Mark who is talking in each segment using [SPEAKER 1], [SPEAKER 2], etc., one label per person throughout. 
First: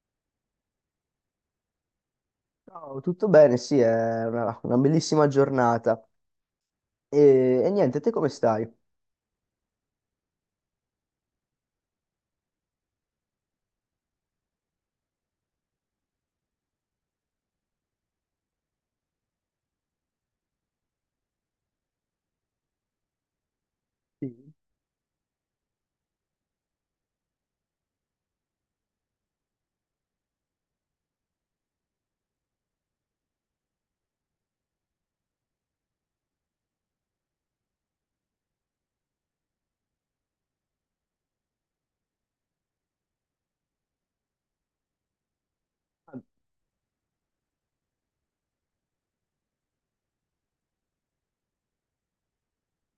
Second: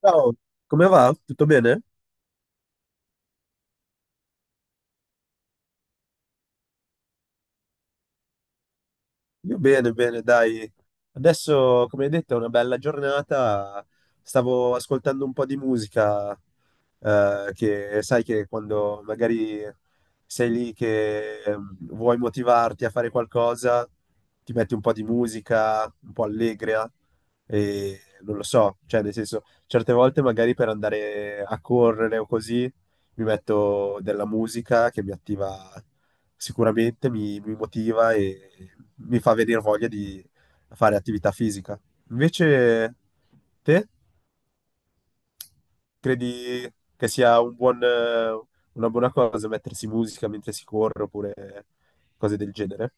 [SPEAKER 1] Ciao, come va? Tutto bene?
[SPEAKER 2] Ciao, tutto bene? Sì, è una bellissima giornata. E niente, te come stai?
[SPEAKER 1] Io bene, bene, dai. Adesso, come hai detto, è una bella giornata. Stavo ascoltando un po' di musica, che sai che quando magari sei lì che vuoi motivarti a fare qualcosa,
[SPEAKER 2] Sì.
[SPEAKER 1] ti metti un po' di musica, un po' allegra e non lo so, cioè nel senso, certe volte magari per andare a correre o così, mi metto della musica che mi attiva. Sicuramente mi motiva e mi fa venire voglia di fare attività fisica. Invece, te credi che sia un buon, una buona cosa mettersi musica mentre si corre oppure cose del genere?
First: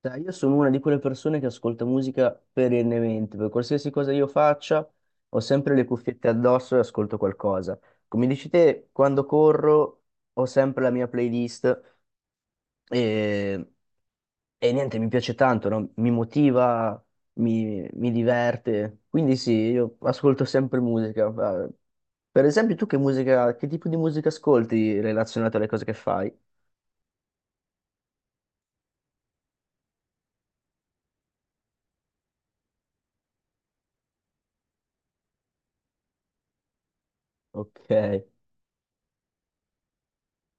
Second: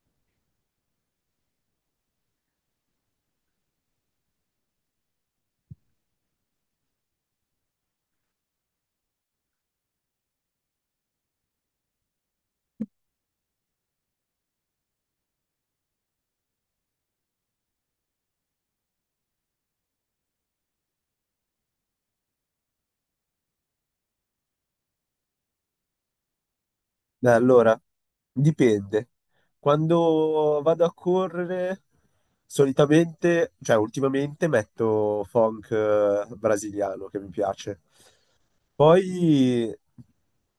[SPEAKER 2] Dai, io sono una di quelle persone che ascolta musica perennemente, per qualsiasi cosa io faccia, ho sempre le cuffiette addosso e ascolto qualcosa. Come dici te, quando corro ho sempre la mia playlist e, e niente, mi piace tanto, no? Mi motiva, mi diverte. Quindi sì, io ascolto sempre musica. Eh, Per esempio, tu che tipo di musica ascolti relazionato alle cose che fai?
[SPEAKER 1] Allora, dipende. Quando vado a correre, solitamente, cioè ultimamente metto funk brasiliano che mi piace.
[SPEAKER 2] Ok.
[SPEAKER 1] Poi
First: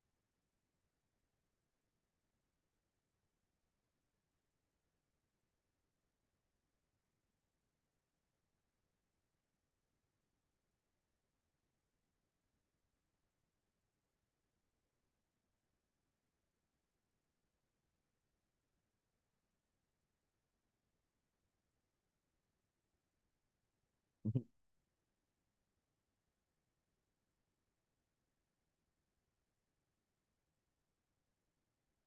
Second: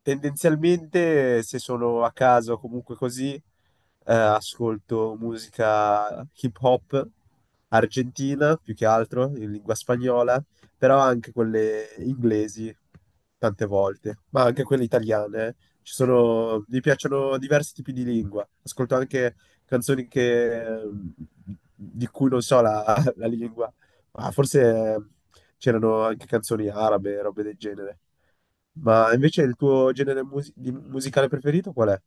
[SPEAKER 1] tendenzialmente se sono a casa o comunque così, ascolto musica hip hop argentina più che altro in lingua spagnola, però anche quelle inglesi tante volte, ma anche quelle italiane. Eh. Ci sono, mi piacciono diversi tipi di lingua. Ascolto anche canzoni che, di cui non so la, la lingua. Ah, forse c'erano anche canzoni arabe, robe del genere. Ma invece il tuo genere musicale preferito qual è?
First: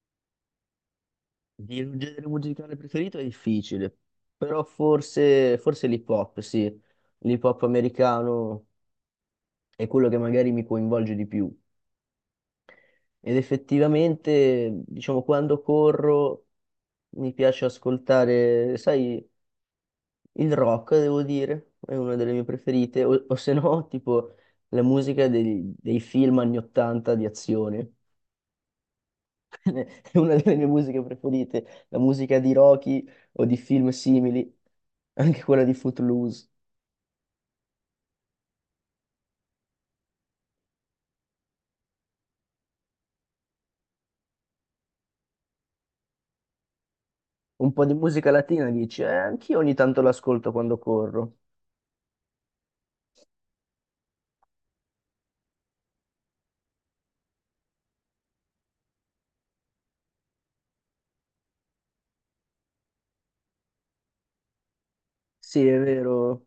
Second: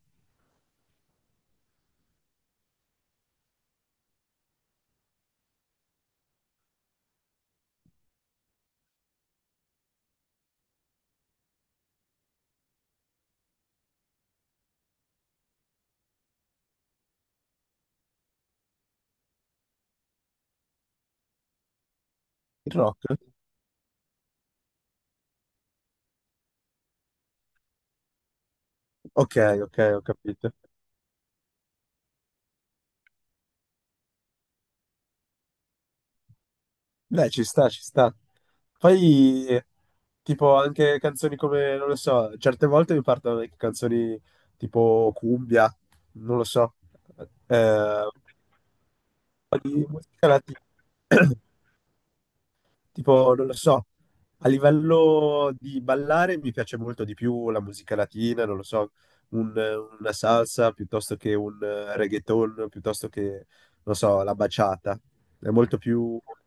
[SPEAKER 2] Il genere musicale preferito è difficile, però forse l'hip hop, sì. L'hip hop americano è quello che magari mi coinvolge di più. Ed effettivamente, diciamo, quando corro mi piace ascoltare, sai. Il rock, devo dire, è una delle mie
[SPEAKER 1] Il rock?
[SPEAKER 2] preferite, o se no, tipo la musica dei film anni 80 di azione,
[SPEAKER 1] Ok, ok, ho
[SPEAKER 2] è una
[SPEAKER 1] capito.
[SPEAKER 2] delle mie musiche preferite, la musica di Rocky o di film simili, anche quella di Footloose.
[SPEAKER 1] Beh, ci sta, ci sta. Poi, tipo, anche canzoni come, non lo so, certe volte mi partono anche canzoni tipo cumbia, non lo so,
[SPEAKER 2] Un po' di
[SPEAKER 1] eh,
[SPEAKER 2] musica latina dici, anch'io ogni
[SPEAKER 1] di
[SPEAKER 2] tanto
[SPEAKER 1] musica
[SPEAKER 2] l'ascolto
[SPEAKER 1] latina.
[SPEAKER 2] quando corro.
[SPEAKER 1] Tipo, non lo so, a livello di ballare mi piace molto di più la musica latina, non lo so, un- una salsa piuttosto che un reggaeton, piuttosto che, non lo so, la baciata. È
[SPEAKER 2] Sì,
[SPEAKER 1] molto
[SPEAKER 2] è
[SPEAKER 1] più
[SPEAKER 2] vero.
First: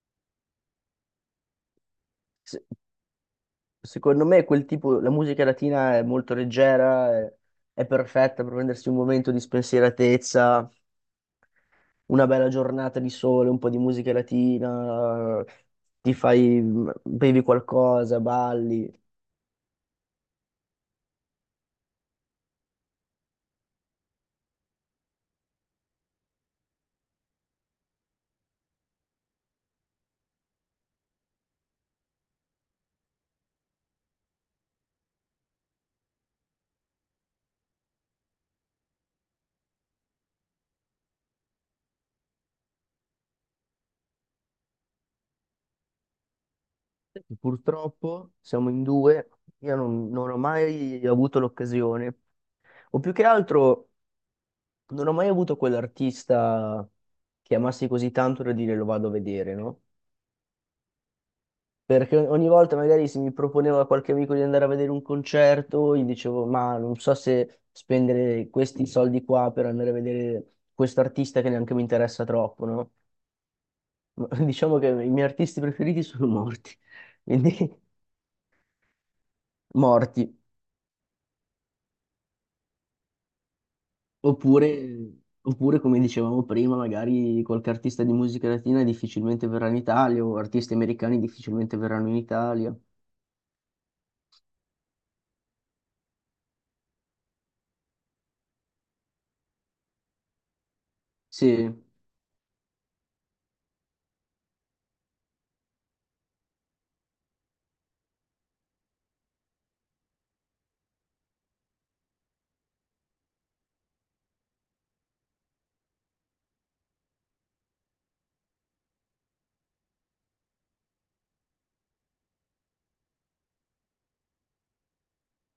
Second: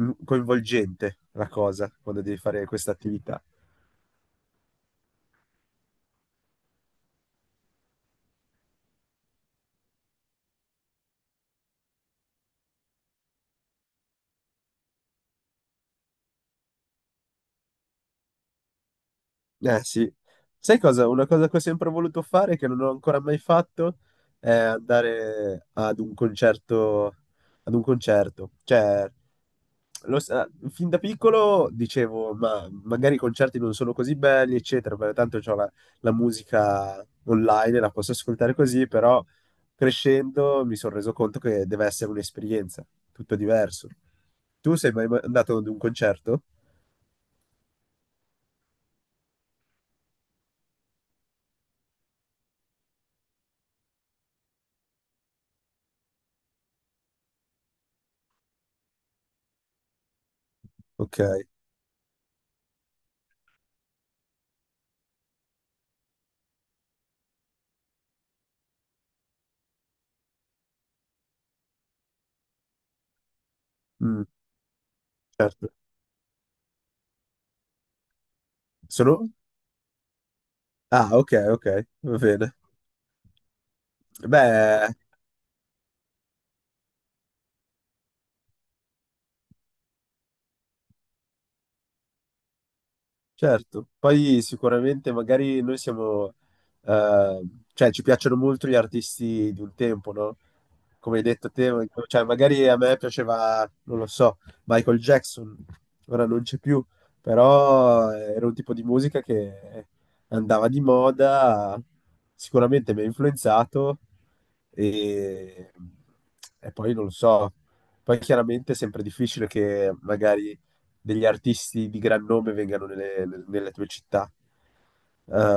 [SPEAKER 1] coinvolgente la cosa quando devi
[SPEAKER 2] Se-
[SPEAKER 1] fare questa attività.
[SPEAKER 2] Secondo me quel tipo, la musica latina è molto leggera, è perfetta per prendersi un momento di spensieratezza. Una bella giornata di sole, un po' di musica latina, ti fai, mhmm, bevi qualcosa, balli.
[SPEAKER 1] Eh sì, sai cosa? Una cosa che ho sempre voluto fare, che non ho ancora mai fatto, è andare ad un concerto, ad un concerto. Cioè, fin da piccolo dicevo, ma magari i concerti non sono così belli, eccetera, perché tanto c'ho la, la musica online, la posso ascoltare così, però crescendo mi sono reso conto che deve essere un'esperienza, tutto diverso. Tu sei mai andato ad un concerto?
[SPEAKER 2] Purtroppo siamo in due, io non ho mai avuto l'occasione, o più che altro non ho mai avuto quell'artista che amassi così tanto da dire lo vado a vedere, no?
[SPEAKER 1] Ok,
[SPEAKER 2] Perché ogni volta magari se mi proponeva qualche amico di andare a vedere un concerto, gli dicevo, ma non so se spendere questi soldi qua per andare a vedere questo artista che neanche mi interessa troppo, no?
[SPEAKER 1] mm,
[SPEAKER 2] Ma diciamo che i miei artisti
[SPEAKER 1] certo.
[SPEAKER 2] preferiti sono morti, quindi
[SPEAKER 1] Sono,
[SPEAKER 2] morti.
[SPEAKER 1] ah, ok, ok, va bene. Beh,
[SPEAKER 2] Oppure, oppure, come dicevamo prima, magari qualche artista di musica latina difficilmente verrà in Italia, o artisti americani difficilmente verranno in Italia.
[SPEAKER 1] certo. Poi sicuramente magari noi siamo, eh, cioè ci piacciono molto gli artisti di un tempo, no? Come hai detto
[SPEAKER 2] Sì,
[SPEAKER 1] te, cioè magari a me piaceva, non lo so, Michael Jackson, ora non c'è più, però era un tipo di musica che andava di moda, sicuramente mi ha influenzato e, e poi non lo so, poi chiaramente è sempre difficile che magari degli artisti di gran nome vengano nelle, nelle tue città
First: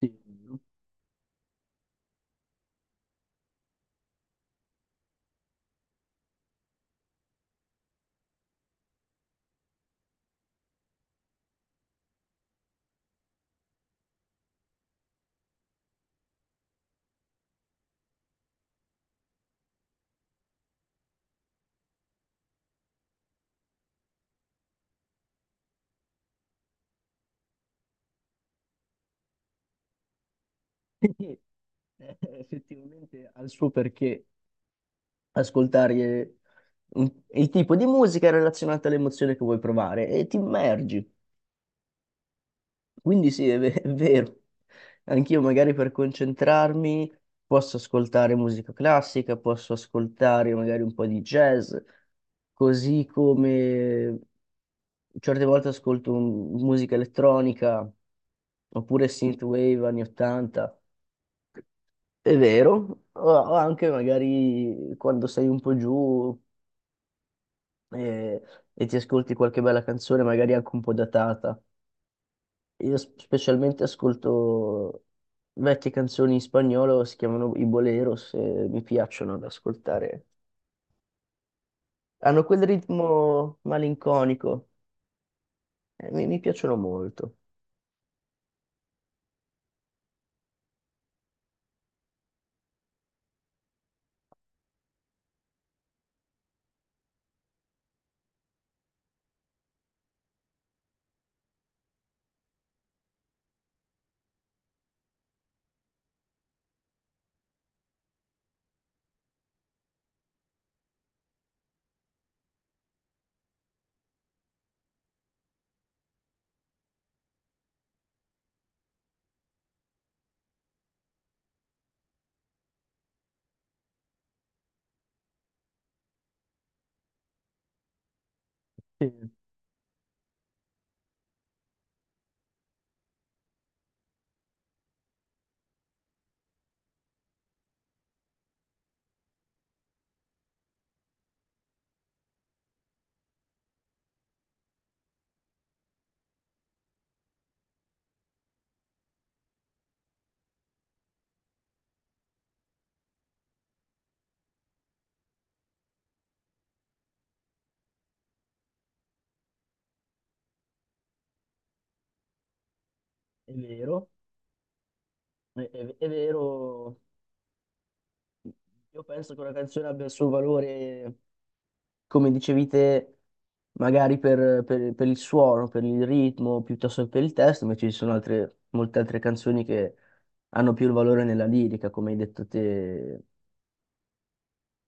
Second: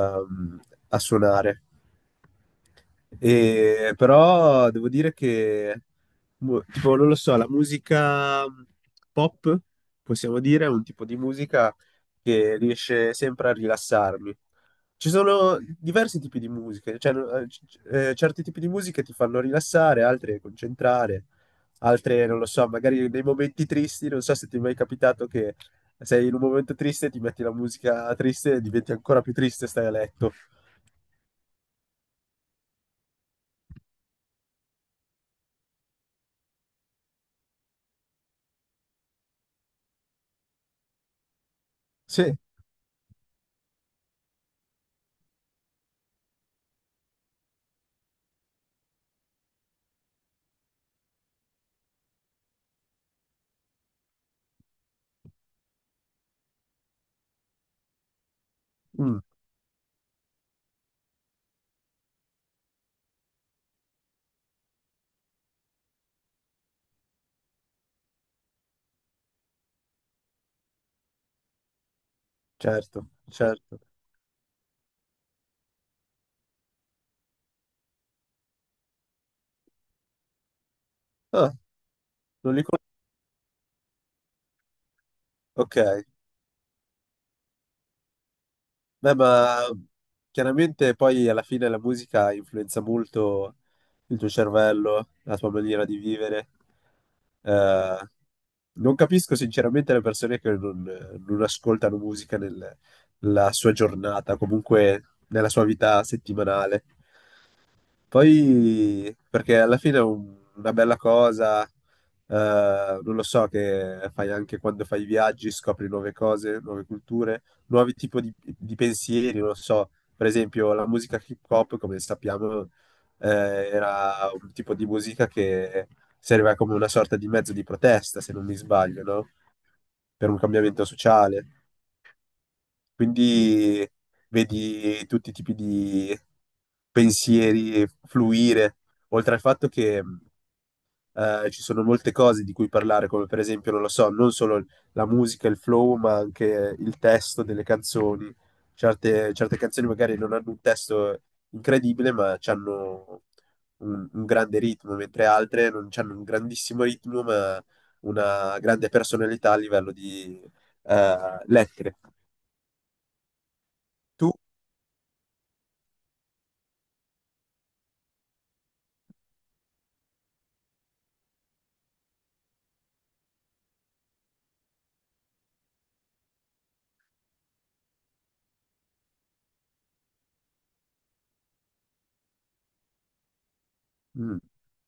[SPEAKER 2] sì.
[SPEAKER 1] a suonare. Però devo dire che, boh, tipo, non lo so, la musica pop, possiamo dire, è un tipo di musica che riesce sempre a rilassarmi. Ci sono diversi tipi di musiche, cioè, no, certi tipi di musiche ti fanno rilassare, altre concentrare, altre, non lo so, magari nei momenti tristi, non so se ti è mai capitato che sei in un momento triste, ti metti la musica triste e diventi ancora più triste e stai a letto.
[SPEAKER 2] Effettivamente ha il suo perché. Ascoltare il tipo di musica relazionata all'emozione che vuoi provare e ti immergi.
[SPEAKER 1] Sì.
[SPEAKER 2] Quindi sì, è vero. Anch'io magari per concentrarmi posso ascoltare musica classica, posso ascoltare magari un po' di jazz, così come certe volte ascolto musica elettronica oppure
[SPEAKER 1] Mm.
[SPEAKER 2] synthwave anni 80. È vero, o anche magari quando sei un po' giù e, e ti ascolti qualche bella canzone, magari anche un po' datata. Io
[SPEAKER 1] Certo, certo.
[SPEAKER 2] specialmente ascolto vecchie canzoni in spagnolo, si chiamano i boleros, e mi piacciono da ascoltare.
[SPEAKER 1] Ah,
[SPEAKER 2] Hanno
[SPEAKER 1] non
[SPEAKER 2] quel
[SPEAKER 1] li conosco.
[SPEAKER 2] ritmo malinconico,
[SPEAKER 1] Ok.
[SPEAKER 2] mi piacciono molto.
[SPEAKER 1] Beh, ma chiaramente poi alla fine la musica influenza molto il tuo cervello, la tua maniera di vivere. Eh, non capisco sinceramente le persone che non, non ascoltano musica nella sua giornata, comunque nella sua vita settimanale. Poi, perché alla fine è una bella cosa, non lo so, che fai anche quando fai viaggi, scopri nuove cose, nuove culture, nuovi tipi di pensieri, non lo so. Per esempio, la musica hip hop, come sappiamo, era un tipo di musica che serviva come una sorta di mezzo di protesta, se non mi sbaglio,
[SPEAKER 2] Sì,
[SPEAKER 1] no? Per un cambiamento sociale. Quindi vedi tutti i tipi di pensieri fluire, oltre al fatto che ci sono molte cose di cui parlare, come per esempio, non lo so, non solo la musica, il flow, ma anche il testo delle canzoni. Certe, certe canzoni magari non hanno un testo incredibile, ma hanno un grande ritmo, mentre altre non hanno un grandissimo ritmo, ma una grande personalità a livello di lettere.
[SPEAKER 2] è vero,
[SPEAKER 1] Tu?
[SPEAKER 2] è vero. Io penso che una canzone abbia il suo valore come dicevi te, magari per il suono, per il ritmo, piuttosto che per il testo, invece ci sono altre, molte altre canzoni che hanno più il valore nella lirica, come hai detto te.
[SPEAKER 1] Mm,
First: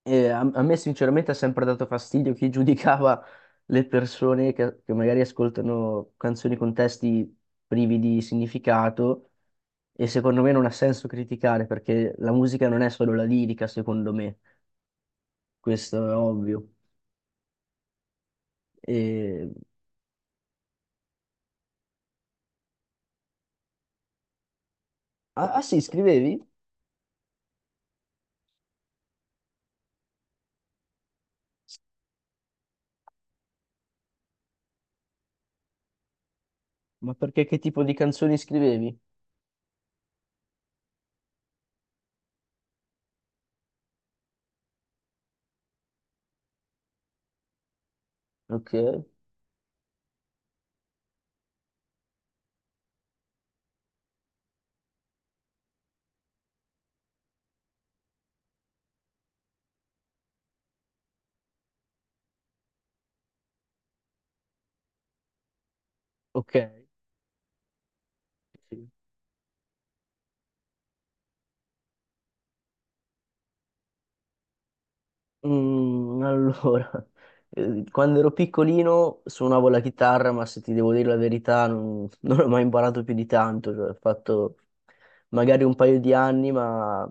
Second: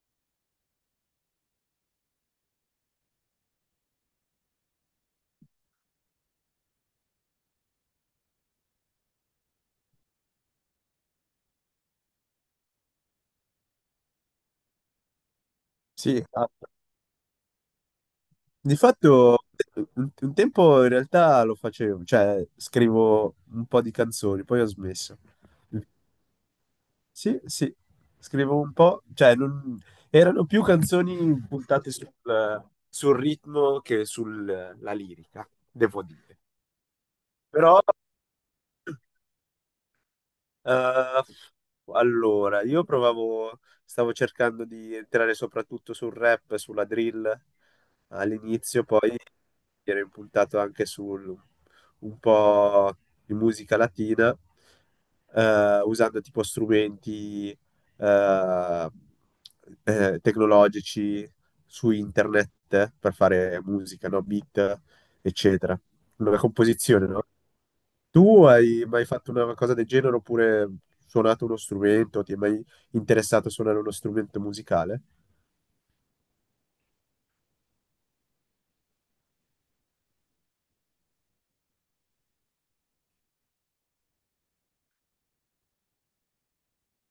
[SPEAKER 2] E a me sinceramente ha sempre dato fastidio chi giudicava le persone che magari ascoltano canzoni con testi privi di significato e secondo me non ha senso criticare perché la musica non è solo la lirica, secondo me, questo è
[SPEAKER 1] sì, ah,
[SPEAKER 2] ovvio.
[SPEAKER 1] di fatto
[SPEAKER 2] E...
[SPEAKER 1] un tempo in realtà lo facevo, cioè scrivo un po' di canzoni, poi ho smesso.
[SPEAKER 2] Ah, ah sì, scrivevi?
[SPEAKER 1] Sì, sì, scrivo un po', cioè erano più canzoni puntate sul, sul ritmo che sulla lirica, devo dire.
[SPEAKER 2] Ma perché che
[SPEAKER 1] Però
[SPEAKER 2] tipo di canzoni scrivevi?
[SPEAKER 1] eh, allora, io provavo, stavo cercando di entrare soprattutto sul rap, sulla drill
[SPEAKER 2] Ok,
[SPEAKER 1] all'inizio, poi mi ero impuntato anche sul un po' di musica latina, usando tipo strumenti eh, tecnologici su internet per fare musica, no? Beat, eccetera. Una
[SPEAKER 2] ok.
[SPEAKER 1] composizione, no? Tu hai
[SPEAKER 2] Sì.
[SPEAKER 1] mai fatto una cosa del genere oppure suonato uno strumento? Ti è mai interessato a suonare uno strumento musicale?
[SPEAKER 2] Mm, allora, quando ero piccolino suonavo la chitarra, ma se ti devo dire la verità non, non ho mai imparato più di tanto, cioè, ho fatto magari un paio di anni, ma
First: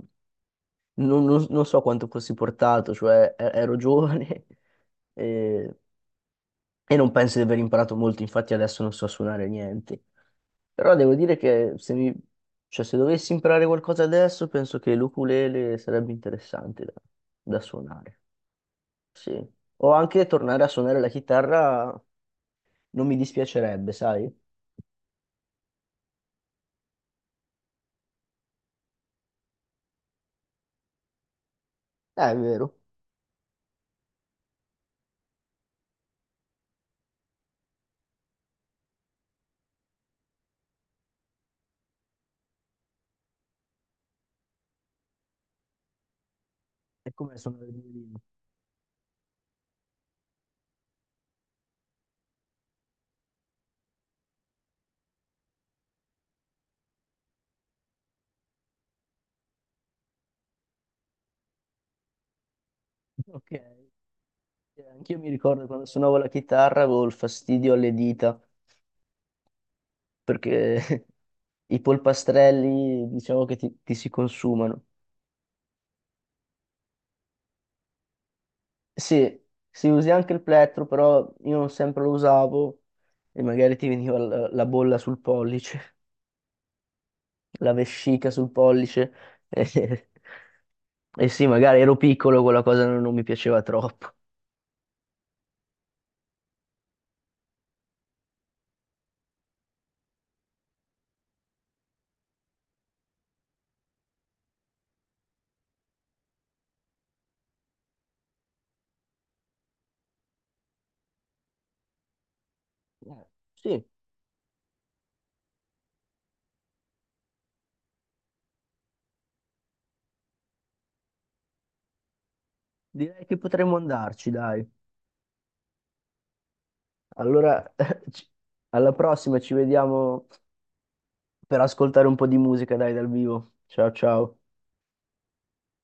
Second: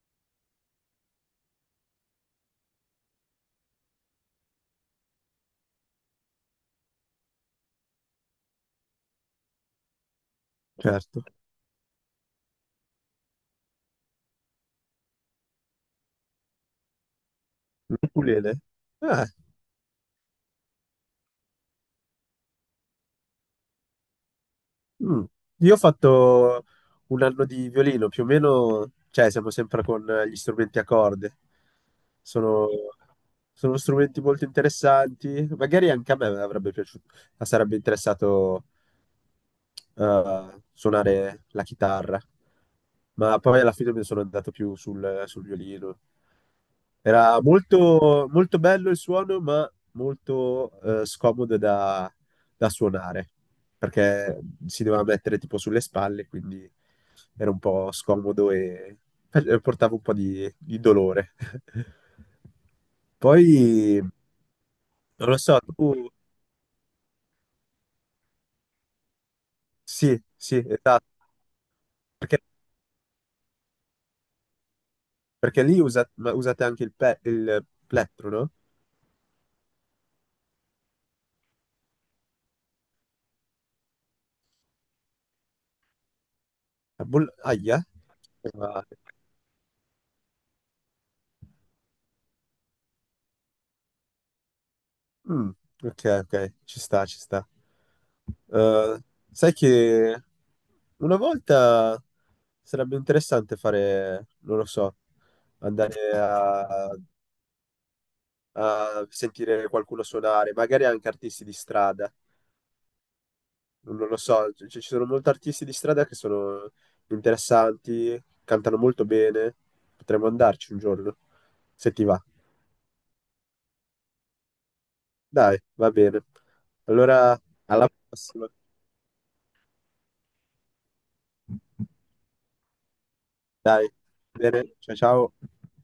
[SPEAKER 2] non so quanto fossi portato, cioè ero giovane, e e non penso di aver imparato molto, infatti adesso non so suonare niente. Però devo
[SPEAKER 1] Certo.
[SPEAKER 2] dire che se mi... Cioè, se dovessi imparare qualcosa adesso, penso che l'ukulele sarebbe interessante da, da suonare.
[SPEAKER 1] L'ukulele? Ah,
[SPEAKER 2] Sì. O anche tornare a suonare la chitarra non mi dispiacerebbe, sai?
[SPEAKER 1] mm. Io ho fatto un anno di violino, più o meno, cioè siamo sempre con gli strumenti a corde.
[SPEAKER 2] È
[SPEAKER 1] Sono,
[SPEAKER 2] vero.
[SPEAKER 1] sono strumenti molto interessanti, magari anche a me avrebbe piaciuto, sarebbe interessato suonare la chitarra, ma poi alla fine mi sono andato più sul, sul violino.
[SPEAKER 2] È come
[SPEAKER 1] Era
[SPEAKER 2] suonare il violino.
[SPEAKER 1] molto, molto bello il suono, ma molto scomodo da, da suonare, perché si doveva mettere tipo sulle spalle, quindi era un po' scomodo e e portava un po' di dolore. Poi,
[SPEAKER 2] Ok. Anch'io
[SPEAKER 1] non
[SPEAKER 2] mi
[SPEAKER 1] lo so,
[SPEAKER 2] ricordo quando
[SPEAKER 1] tu...
[SPEAKER 2] suonavo la chitarra avevo il fastidio alle dita,
[SPEAKER 1] Sì, sì,
[SPEAKER 2] perché
[SPEAKER 1] esatto.
[SPEAKER 2] i
[SPEAKER 1] Perché
[SPEAKER 2] polpastrelli diciamo che ti si consumano.
[SPEAKER 1] perché ma usate anche il, il plettro, no?
[SPEAKER 2] Sì, si usi anche il plettro, però io non sempre lo usavo e magari ti veniva la bolla sul pollice,
[SPEAKER 1] La
[SPEAKER 2] la
[SPEAKER 1] aia.
[SPEAKER 2] vescica sul
[SPEAKER 1] Ma-
[SPEAKER 2] pollice. E, e sì, magari ero piccolo, quella cosa non mi piaceva troppo.
[SPEAKER 1] mm, ok, ok, ci sta, ci sta. Eh, sai che una volta sarebbe interessante fare, non lo so, andare a, a sentire qualcuno suonare, magari anche artisti di strada.
[SPEAKER 2] Eh, Sì,
[SPEAKER 1] Non, non lo so, cioè, ci sono molti artisti di strada che sono interessanti, cantano molto bene, potremmo andarci un giorno, se ti va.
[SPEAKER 2] direi che potremmo andarci, dai.
[SPEAKER 1] Dai, va bene. Allora,
[SPEAKER 2] Allora,
[SPEAKER 1] alla
[SPEAKER 2] ci-
[SPEAKER 1] prossima.
[SPEAKER 2] alla prossima, ci vediamo per ascoltare un po' di musica, dai, dal vivo.
[SPEAKER 1] Dai,
[SPEAKER 2] Ciao, ciao.
[SPEAKER 1] bene, ciao ciao.